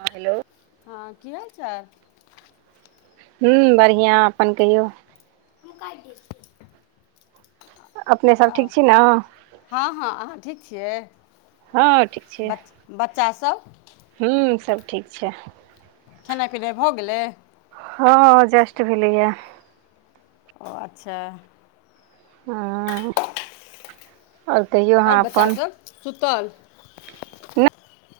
हँ हेलो। हँ की हाल चाल। हूँ बढ़िआँ अपन कहियौ। हम काइट दै छीयै। अपने सब ठीक छी नऽ। हँ- हँ अहाँ ठीक छियै, हँ ठीक छै बच- बच्चा सब। हूँ सब ठीक छीए। खेनाइ-पिनाइ भऽ गेलै। हँ जस्ट भेलैया। ओ अच्छा। हांऽ। और कहियौ। और बच्चा अपन सब सुतल?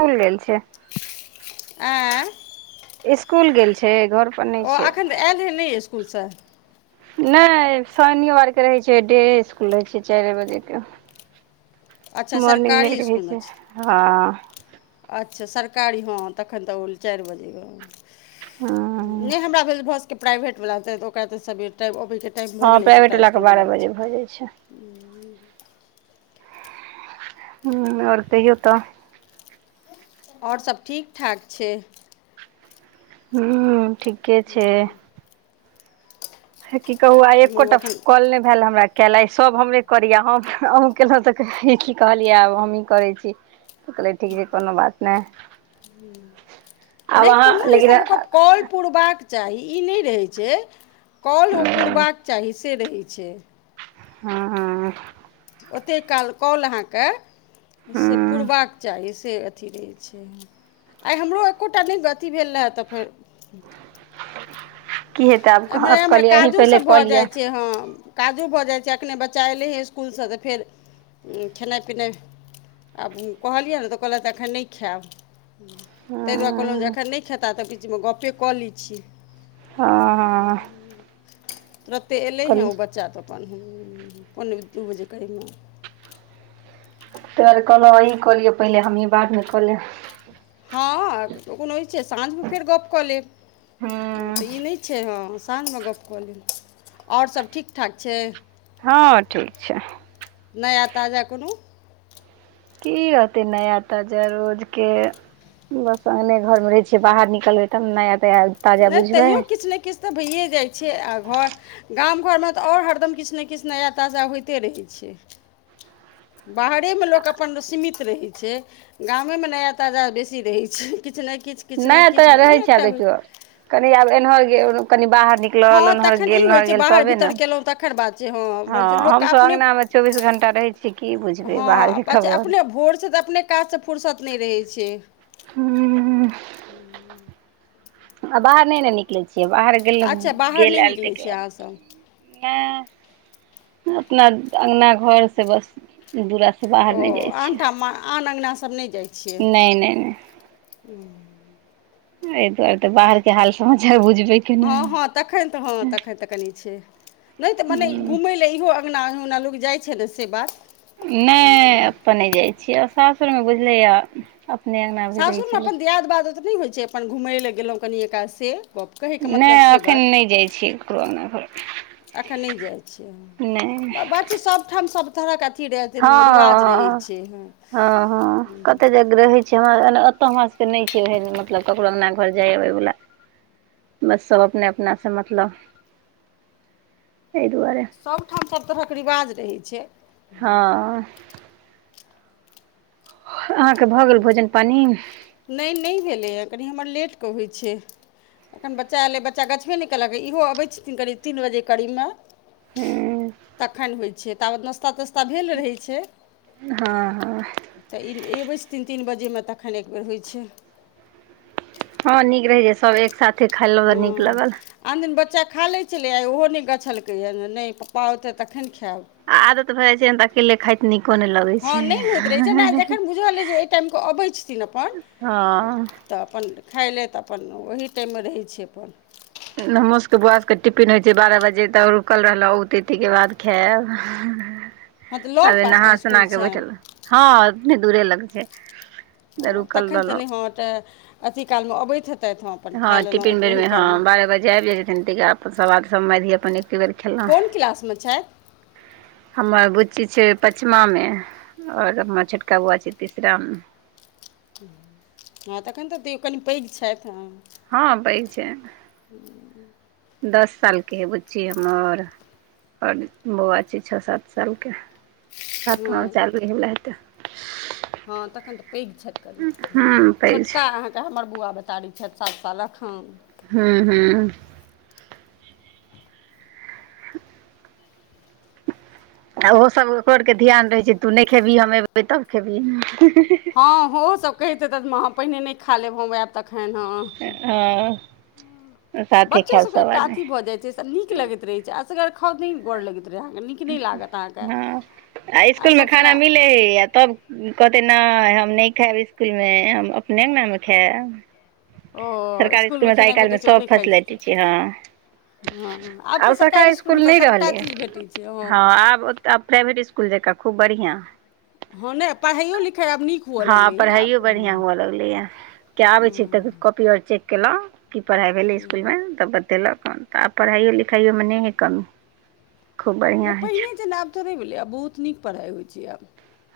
स्कुल गेल छै। एँ। इसकूल गेल छै घर पर नहि ओ छै एखन तऽ आयल हन नहि इसकुलसँ। नै शनिवारके रहैत छै डेए इसकुल रहै छै चारिए बजेके। अच्छा मॉर्निंग नै सरकारी रहै इसकुलमे छै, हँ। अच्छा सरकारी हँ, तखन तऽ ओ चारि बजे में। हूँ नै हमरा भेल भऽसकै प्राइवेट वाला तऽ ओकरा तऽ सबेर टाइम अबै के। टाइम भऽ गेलै ई सभटा इसकुलवला बच्चा। भए जाइ छै। हूँ और कहियो तऽ। और सब ठीक- ठाक छै। हूँ ठीके छै। की कहू आई हमरो एकोटा एखन कॉल नहि भैल हमरा। केले सभ हमरे करियै, हम अहूँ केलहुँ तऽ की कहलियै आब हमही करै छी। तऽ कहलियै ठीक छै कोनो बात नै। नै कोनो इ लेकिन सब कॉल पूरबाक चाही, ई नहि रहै छै कॉल ओ पुरबाक चाही से रहै छै। हँ। ओतेक काल कॉल अहाँके से हँ पुरबाक चाही से। अथी रहै छै, आइ हमरो एकोटा नहि अथी भेल रहए तऽ फेर की हेतै आब एमहरे- आब एमहर कहलियै अहीं काजो पहिले सब कऽ भऽ लिअ जाइत छै हँ। काजो भऽ जाइ छै, एखने बच्चा अयलै हँ इसकुलसँ तऽ फेर खेनाइ पिनाइ। आब हम कहलियनि ने तऽ कहलैथ एखन नहि खायब। ताहि दुआरे कहलहुँ जे हँ एखन नहि खेता, तऽ बिच में गपे कऽ लै छी। हँ हूंऽ। तुरते अयलै हेँ कहलियै ओ ताहि बच्चा तऽ अपन, पोने दू बजे करीब में। तैदुआरे कहलहुँ अहीं कलियौ पहिले, हमहीँ बादमे कऽ लेब। हँ कोनो इ छै साँझमे फेर गप्प कऽ लेब। हँ तऽ ई नहि छै हँ साँझ में गप्प कऽ लेब। आओर सभ ठीक ठाक छै। हँ ठीक छै। नया ताजा कोनो। की रहतै नया ताजा रोजके। बस अङगने घर मे रहै छियै, बाहर निकलबै तब ने नया तया। नै तैयो किछु ने किछु तऽ, भैए जाइ छै, आ घर। गाम घरमे तऽ, आओर हरदम किछु ने किछु नया ताजा होइते रहैत छै। बाहरेमे लोक अपन सीमित रहै छै। गामे में नया ताजा बेसी रहैत छै, किछ ने किछ। नया तजा रहै छै, आब देखियौ कनि आब एनहर गेल कनि बाहर निक हँ तखन ई होइ छै, बाहर भीतर कयलहुँ तखकर बात छै, हँ बात छै लोककेँ हमसभ अपने अङ्गनामे चौबीस घण्टा रहै छियै की बुझबै हँ बाहरके बात छै खबर अपने भोरसँ तऽ, अपने काजसँ फुुरसत नहि रहैत छै। हूँ। आ बाहर नहि ने निकलै छियै बाहर गेलै अच्छा बाहर गेल नहि आयल तै निकलै के छियै बाद। अहाँसभ [unintelligible] अपना अंगना घर से बस दूरासँ बाहर ओ नहि जाइ छियै आनठाम आन अंगनासभ नइ जाइ छियै नहि नहि नहि [unintelligible] एहि दुआरे ते बाहर के हाल समाचार बुझबै केना हँ- हँ तखन तऽ, हँ तखन तऽ, कनि छै। नइ तऽ मने हूँ घुमै लए इहो अँगना अंगना लोक जाइ छै, ने से बात नै हम्म, अपनऽ नई जाइ छियै, सासुरमे बुझलैए आ अपने अंग सासुरमे अपन दियाद बाद ओ त नई होइ छै, अपन घुमय लेलए गेलहुँ कनि एकाल से गप कहैके मतलब से बात नय जाइ छियै ककरो अगना घर एखन नई जाइत छीयै, नहि बात छय सभठाम सभ सब तरहके अथी रह हँ रिवाज रहै हँ छै, हूँ -हूँ ओतय हमरा सभके नइ छैह न मतलब ककरो अंगना घर जाइएबै वला बस सब अपने अपनासँ मतलब एहि दुआरे सबठाम सभ तरहक रिवाज रहै छै, हँ अहाँके भऽ गेल भोजन पानि नै य नै य भेलैए कनि हमर लेटके होइ छै। एखन बच्चा एयलै बच्चा गछबे नइ कयलक इहो अबै छथिन करीब तीन बजे करीबमे हूँ तखन होइ छै, ताबत नाश्ता तास्ता भेल रहै छै। हँ तऽ ई अबै छथिन तीन बजेमे तखन एकबेर होइ छै। हँ नीक रहे छै, सब एक साथे खयलो हँ नीक लगल आन दिन बच्चा खा लै छलै आइ ओहो नहि गछलकैए नइ पप्पा ओतऽ तखन खेयब आदतऽ भयजाइन छै, त अकेेले खाइत नीको नय लगै हँ छै। नहि होइत रहै छै नहि जखन बुझल अइ जे एहि टाइमके अबै छथिन अपन हँ तऽ अपन खाइ लए तऽ अपन ओहि टाइममे रहै छी अपन हमर सबके बौआ सभके टिफिन होइ छै, बारह बजे तऽ रुकल रहल उ ते के बाद खैब। हँ तऽ लग तबे पासमे नहा सुना इसकुल क छनि बैठल, हँ उतने दूरे लगे छै। तऽ हँ रुकल तखन तऽ रहलहुँ नै, हँ तऽ अथी काल में अबैत हेतैथ हँ अपन खा लेलहुँ टिफिन ओह बेरमे काल में। हँ बारह बजे आबि जाइ छथिन, तऽ सब मैधी अपन एके बेर खेलहुँ। कोन क्लासमे छथि हमर बुच्ची छै पचमा में। और हमर छटोका बौआ छै तीसरा में। हँ तखन तऽ तयो कनि पैघ छैथ हँ। हँ पैघ छै, दस साल के है बुच्ची हमर। और बौआ छै, छः सात सालके, सातम आब चालू होइ बला हेतै। हँ तखन तऽ पैघ छैथ कनि, हूँ पैघ छै छोटका अहाँके तऽ हमर बौआ बतारी छैथ सात सालक। हूँ- हूँ। आ ओहो सभ ओकरो आरके ध्यान रहै छै, तू नै खेबही हम अबै तब खेबही। हँ ओहो सब कहैत हैतैथ माॅं पहिने नै खा लेब, हम आयब तखन हँ। हँ साथे बच्चो खायब सब के एकटा आदमी अथी भऽ जाय छै तऽ नीक लगैत रहै छै, असगर तऽ नै गऽर लगैत रहै अहांके नीक नहि लागत अहाँके हँ आ इसकुलमें सभसँ ने खाना मिलै हइ आ तब कहतै नै हम नै खायब इसकुलमें हम अपने अंगना मे खायब। ओ सरकारी इसकुलमे इसकुलमें तऽ आइ खेनाइ भेटैत काल्हिमें छै ओ सब नहि खाइत फैसिलिटी छै छथिन हँ। हँ तऽ आब सरकारी इसकुलमे इसकुल तऽ नहि सभटा रहलै चीज भेटैत छै हँ आब तऽ आब प्राइवेट इसकुल जकाँ खूब बढ़ियाँ। हँ नै पढ़ाइयओ- लिखाइ आब नीक हुअ हँ लगलैए आब। पढ़ाइयो बढ़िआँ हुअ किया आबे छी तऽ काॅपी आर चेक केलाउ। की पढ़ाइ भेलै इसकुलमें तऽ बतेलक हन तऽ आब पढ़ाइयओ- लिखाइयओमें नै हइ कमी। खूब नै बढ़िआँ होइ छै पहिने जेना आब थोड़े भेलै आब बहुत नीक पढ़ाइ होइत छै आब।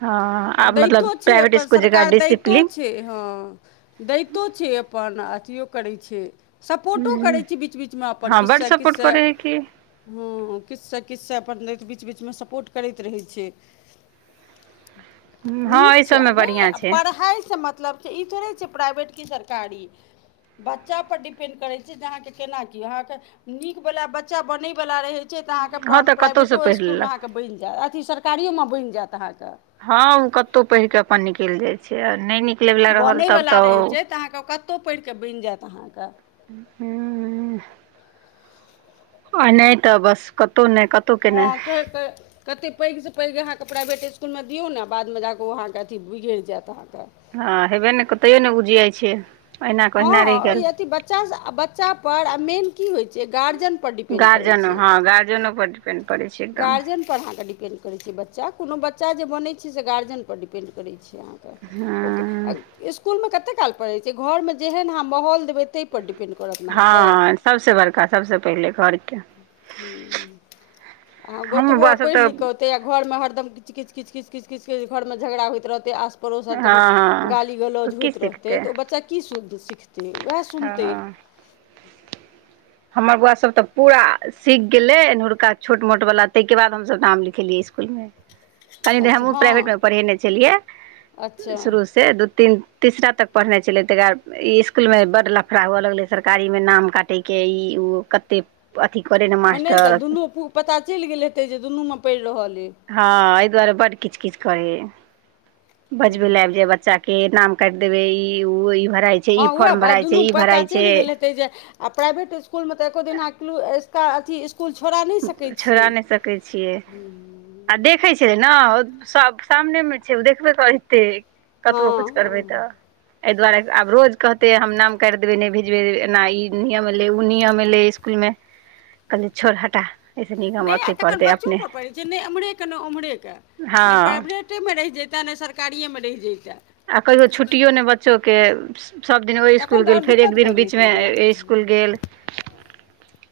हँ आ आब दैतो मतलब छै प्राइवेट अपन, इसकुल जकाँ सरकार दैतो डिसिप्लीन छै हँ। दैतो छै अपन अथियो करै छै। सपोर्टो करै हूँ छै बीच- बीच में अपन हँ किछ बड्ड से- किछ सपोर्ट से करै हइ कि हँ, किछ से। किछ से देत अपन बीच -बीच में सपोर्ट करैत रहै छै। हँ नीक एहि छै, आ सबमे नै बढ़िआँ छै पढ़ाइसँ मतलब छै, ई थोड़े छै प्राइभेट कि सरकारी। बच्चा पर डिपेंड करैत छै, जे अहाँकेँ केना की अहाँकेँ। नीक बला बच्चा बनेयवला रहै छै तऽ हँं अहाँके तऽ कतहु से प्राइवेटो पढ़ि इसकुलमे लेलक। अहाँके बनि जायत, अथी सरकारियो में बनि जायत अहाँके। हँ ओ कतहु पढ़ कऽ अपन निकलि जाइ छै, नै नि बनयवला रहैत छै, तऽ अहाँकेँ ओ कतहु पड़ि कऽ बनि जायत अहाँकेँ। हूं ऽ। आ नै तऽ बस कतहु नै क हँ के -के। कतेक पैघसँ पैघ अहाँके प्राइवेट इसकुलमें दियौ ने, बादमें जाकऽ ओहाँके अओ बिगड़ जायत अहाँके। हँ हेबे ने कतैयो ने उधियाइ छै। अहिना के ओहिना रहि हँऽ ई गेल अथि बच्चा- बच्चा पर आ मेन की होइ छै गार्जियन गार्जियनो हँ गार्जियनो पर डिपेंड पड़ै छै एकदम। तब अहाँके डिपेंड करै छै, बच्चा कोनो बच्चा जे बनै छै गर्जियन पर डिपेन्ड करैत छै, अहाँ हँ कऽ इसकुलमें कते काल पढ़ै छै, घरमे जेहन अहाँ माहौल देबै तै पर डिपेंड करता ने अहाँ क हँ सबसे बड़का सबसे पहिले घरके हुँ हँ हमर गोतबो आ बौआ सब पढ़ि तऽ लि क घर मे हरदमच किच- किच -किच- किच -किच घर मे झगड़ा होइत रहते आस पड़ोस हँ हरदम हँ गाली तऽ गलौज की होइत रहतै सिखतै तऽ, ओ बच्चा की सिखतै वएह हऽ [inaudible] हमर बौआ सब तऽ पूरा सीख गेलै एनहुरका छोट मोटवला ताहिके बाद हमसब नाम लिखेलियै इसकुलमे कनि दे अच्छा हमहूँ प्राइवेटमे हँ पढ़ेने छलियै अच्छा शुरू से दू तीन तीसरा तक पढ़ने छलै, त बाद इ स्कूल मे बड लफड़ा हुअ लगले सरकारी मे नाम काटे के ई ओ कते अथी करे ने हँ नहि तऽ मस्टर दुनू पता चइल गेल हेतै जे दुनूमे पइड़ रहल अइ हँ अइ दुआरे बड किच -किच करे बजबै ले आइब जाय बच्चा के के नाम काइट देबै ई उ इ भराइ छै ई हँ उएह फॉर्म बात भराइ छै दुनू ई पता भराइ छै चइल गेलै हैते आ प्राइवेट इस्कुल मे तऽ एको दिन अथी स् [unintelligible] इसकुल छोड़ा नहि सकै छी छोड़ा नहि सकै छियै हुँ आ देखै छै न, सब सामने मे छै, ओ देखबे करतै हँ कतबो कुछ करबै तऽ, हँ एहि दुआरे आब रोज कहते हम नाम काइट देबे नई भेजबे ना ई नियम एलै ओ नियम एलै इसकुल मे कहलिऐ छोड़ हटा एहिसँ नीक हम नय आ ओतहि तखन पढ़तै बच्चो अपने पर पइर छै, नई एम्हरेके नई ओम्हरेके हँ नइ प्राइवेट पटेमे रहि जैतै ने सरकारिएमे रहि जैतै आ कहियो छुट्टियो नय बच्चोके सभदिन ओइ इसकुल तखन तऽ गेल आओर फेर एक दिक्कत दिन भऽ जैतै बीचमे ने अइ इसकुल गेल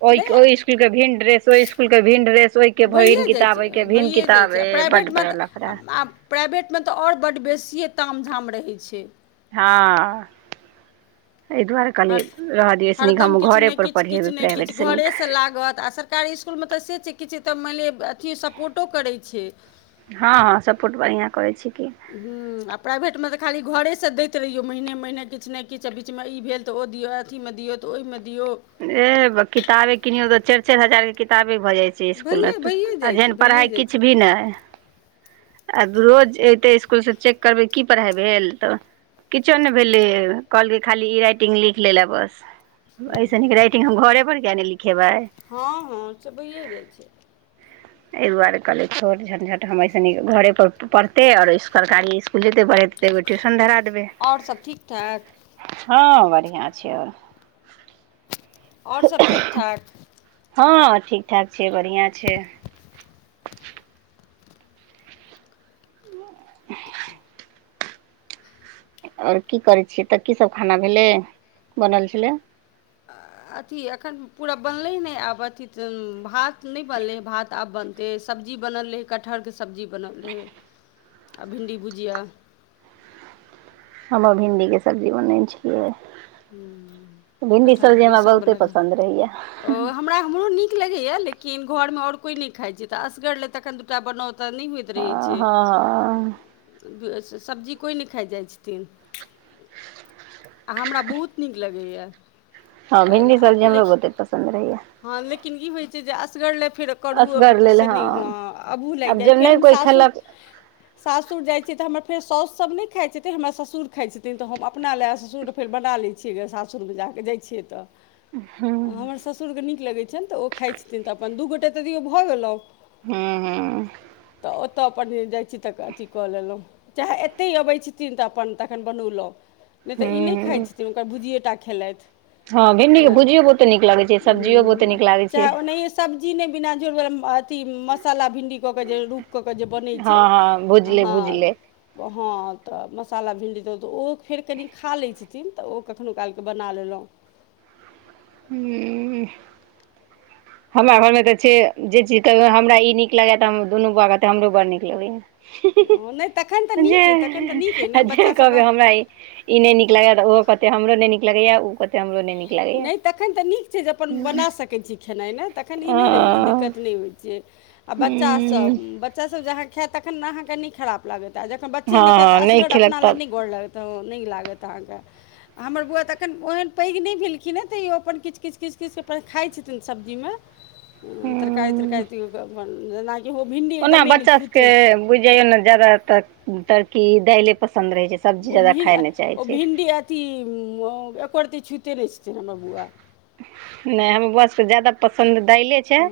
ओ के नहि ओई इस्कुल के भिन् ड्रेस ओई इस्कुल के भिन् ड्रेस ओई के भिन् भइए जाइ किताब छै ओहिके भिन्न भइए जाइ किताब छै, आ ए बड्ड प्राइभेटमे बड़ा तऽ लफड़ा आब प्राइवेटमे तऽ आओर बड्ड बेसिए ताम झाम रहै छै। हँ एहि दुआरे तऽ हर कहलियै रहऽ दियौ से नीक हरदम हम घरेपर पढ़ेबै प्राइवेटसँ नीक से लागत आ सरकारी इस्कुलमे तऽ से छै, किछु तऽ मानि लिअ अथी सपोर्टो करै छै। हँ -हँ सपोर्ट बढ़िआँ करै छय की। हुँ आ प्राइभेट मे तऽ, खाली घरे सँ दैत रहियौ महिने महिने किछ नहि किछ आ बीचमे ई भेल तऽ ओ दिऔ अथीमे दियौ तऽ ओई मे दियो ए किताबे किनो तो चाइर -चाइर हजार के किताबे भऽ जाय छै। इसकुलमे भैए भैए जाइ छै जेहन भैए पढ़ाइ जाइ छै किछु भी नै य आब रोज एयतै इसकुल से चेक करबै की पढ़ाइ भेल तऽ किछो नै भेलै कहलकै खाली ई रइटिंग लिख लेला बस अइ स निक राटिंग हम घरे पर किया नै लिखेबै हँ- हँ च भए जाइ छै। एहि दुआरे कहलै छोर झंझट हमअइ स निक घरे पर पढ़ते और सरकारी इस्कुल [unintelligible] एगो ट्यूशन धरा देबै आओर सब ठीक ठाक हँ बढ़ियां छै आओर आओर सभ ठीक ठाक? हँ ठीक ठाक छै, बढ़आं छै। [unintelligible] आओर की करै छियै तऽ की सब खाना भेले बनल छलै। अथी एखन पूरा बनलै नहि आब अथी तऽ भात नहि बनलै भात आब बन ए सब्जी बनल रहै कटहरके सब्जी बनल रहै आ भिण्डी भुजिआ हम आब भिण्डीके सब्जी बनने छियै। भिंडी कटहरके सब्जी हमरा बहुते बेसनवला नहि पसन्द रहैया। ओ हमरा मुंह नीक लगया लेकिन घर मे ओर कोई नहि खाइ छी तऽ असगर ले तखन दूटा बनाउ तऽ नहि होइ ैक्षे ई हँ छै। हँ हँ उदु एस सब्जी कोई ने खा जा छतिन हमरा बुत नीक लगैया। हँ भिन्डी सब्जी हमो बुतेह पसन्द रहैया। हँ लेकिन ई होइत छै जे असगर लए रक करू असगर लेल से ने हँ अबू लागि आब जाइ जब फेर नहि हम कोइ सासुर खेलक सासुर जाइत छियै तऽ हमर फेर सासुसभ नहि खाइत छथिन हमर ससुर खाइत छथिन तऽ हम अपना लए ससुर फेर बना लै छियै सासुरमे जाकऽ जाइ छियै तऽ हूँ हमर ससुरके नीक लगै छनि तऽ ओ खाइत छथिन तऽ अपन दू गोटे तऽदियओ भऽ गेलहुँ हू -हू- - तऽ ओतऽ अपन जाइ छी तऽ अथी कऽ लेलहुँ चाहे एतहि अबैत छथिन तऽ अपन तखन बनौलहुँ। नहि हूँ तऽ ई नहि खाइत हूँ छथिन हुनकर भुजिए टा खेलथ। हँ भिंडीके भुजियो बहुे नीक लगैत छै सब्जियो बहुत नीक लागैत छैई। चाहे ओनाहिए सब्जी नहि बिना जर अथी मसाला भिणडी कऽ के जे रुप कऽ केऽ जे बनै छै हँ हँ। भुजले भुजले हँ तऽ मसाला भिंडी दहुँ तऽ ओ फेर कनी खा लैत छथिन तऽ ओ कखनहु कालके बना लेलहुँ। हुं। हमरा घरमे तऽ छै जे चीज कह हमरा ई नीक लगैए हम दुनू बौआके तऽ हमरो बड़ नीक नहि तखन तऽ लगैएा नीक अइ तखन तऽ नीक अइ ने जे जे बच्चासभ कहबै हमरा ई ई नहि नीक लगैए ओहो कहतै हमरो नहि नीक लगैया कहतै हमरो नहि नीक लगैया नहि तखन तऽ नीक छै जे अपन ओ बना सकैत छी। खेनाइ नहि तखन ई नहि रहै छै हूँ दिक्कत नहि होइ छै आ बच्चा सब हँ बच्चासभ जहां खैत तखन अहाँकेँ नेई खराब लागत आ जखन बच्चे न हेत हँ त नहि असगर खेलक अपना ल तब नहि गोर लगत तऽ नहि लागत अहाँके हमर बौआ तऽ एखन ओहन पैघ नहि भेलखिन तयो अपन किछ -किछ -किछ खाइ छथिन सब्जीमे तरकारी- हूँ तरकारी तयोअपन जेनाकि ईहो भिण्डी एकदममे नहि छूते बुझ जायो ने जादातर तड़की दाले पसन्द रहे छै। सब्जी ओ जादा भि खाय नहि चाहै ओ- छै भिन्डी अति एकोरति छूते नहि छूते नय छथिन हमर बौआ- - नहि हमर बोआ जादा पसन्द दायले छैई। हँ।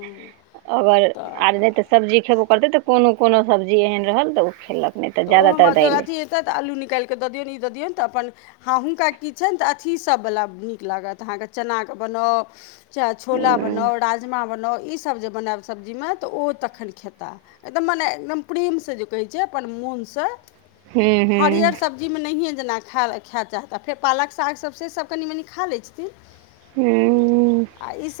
अगर आर नहि तऽ सब्जी खेबो करते तऽ कोनो- कोनो सब्जी एहन रहल तऽ ओ खेलक। नहि तऽ जादातर दैले। ततऽ तऽ आलू निकालिकऽ दियनि ई दऽ दियऔ तऽ अपन- - हँ हुनका की छैन तऽ अथिसभवला नीक लागत अहाँकेँ चनाके बनाउ- - चाहे छोला हूँ बनाउ राजमा बनाउ ई सब जे बनायब। सब्जीमे तऽ ओ तखन। खेताह एकदम मने एकदम प्रेमसँ जे कहैत छै। अपन मोनसँ हूँ हूँ हरियर सब- - दिन मे नहियए जेना ख खाय चाहता आ फेर पालक साग सब से सब कनि मनि खा लै छथिन। हूं। आ ईसभ।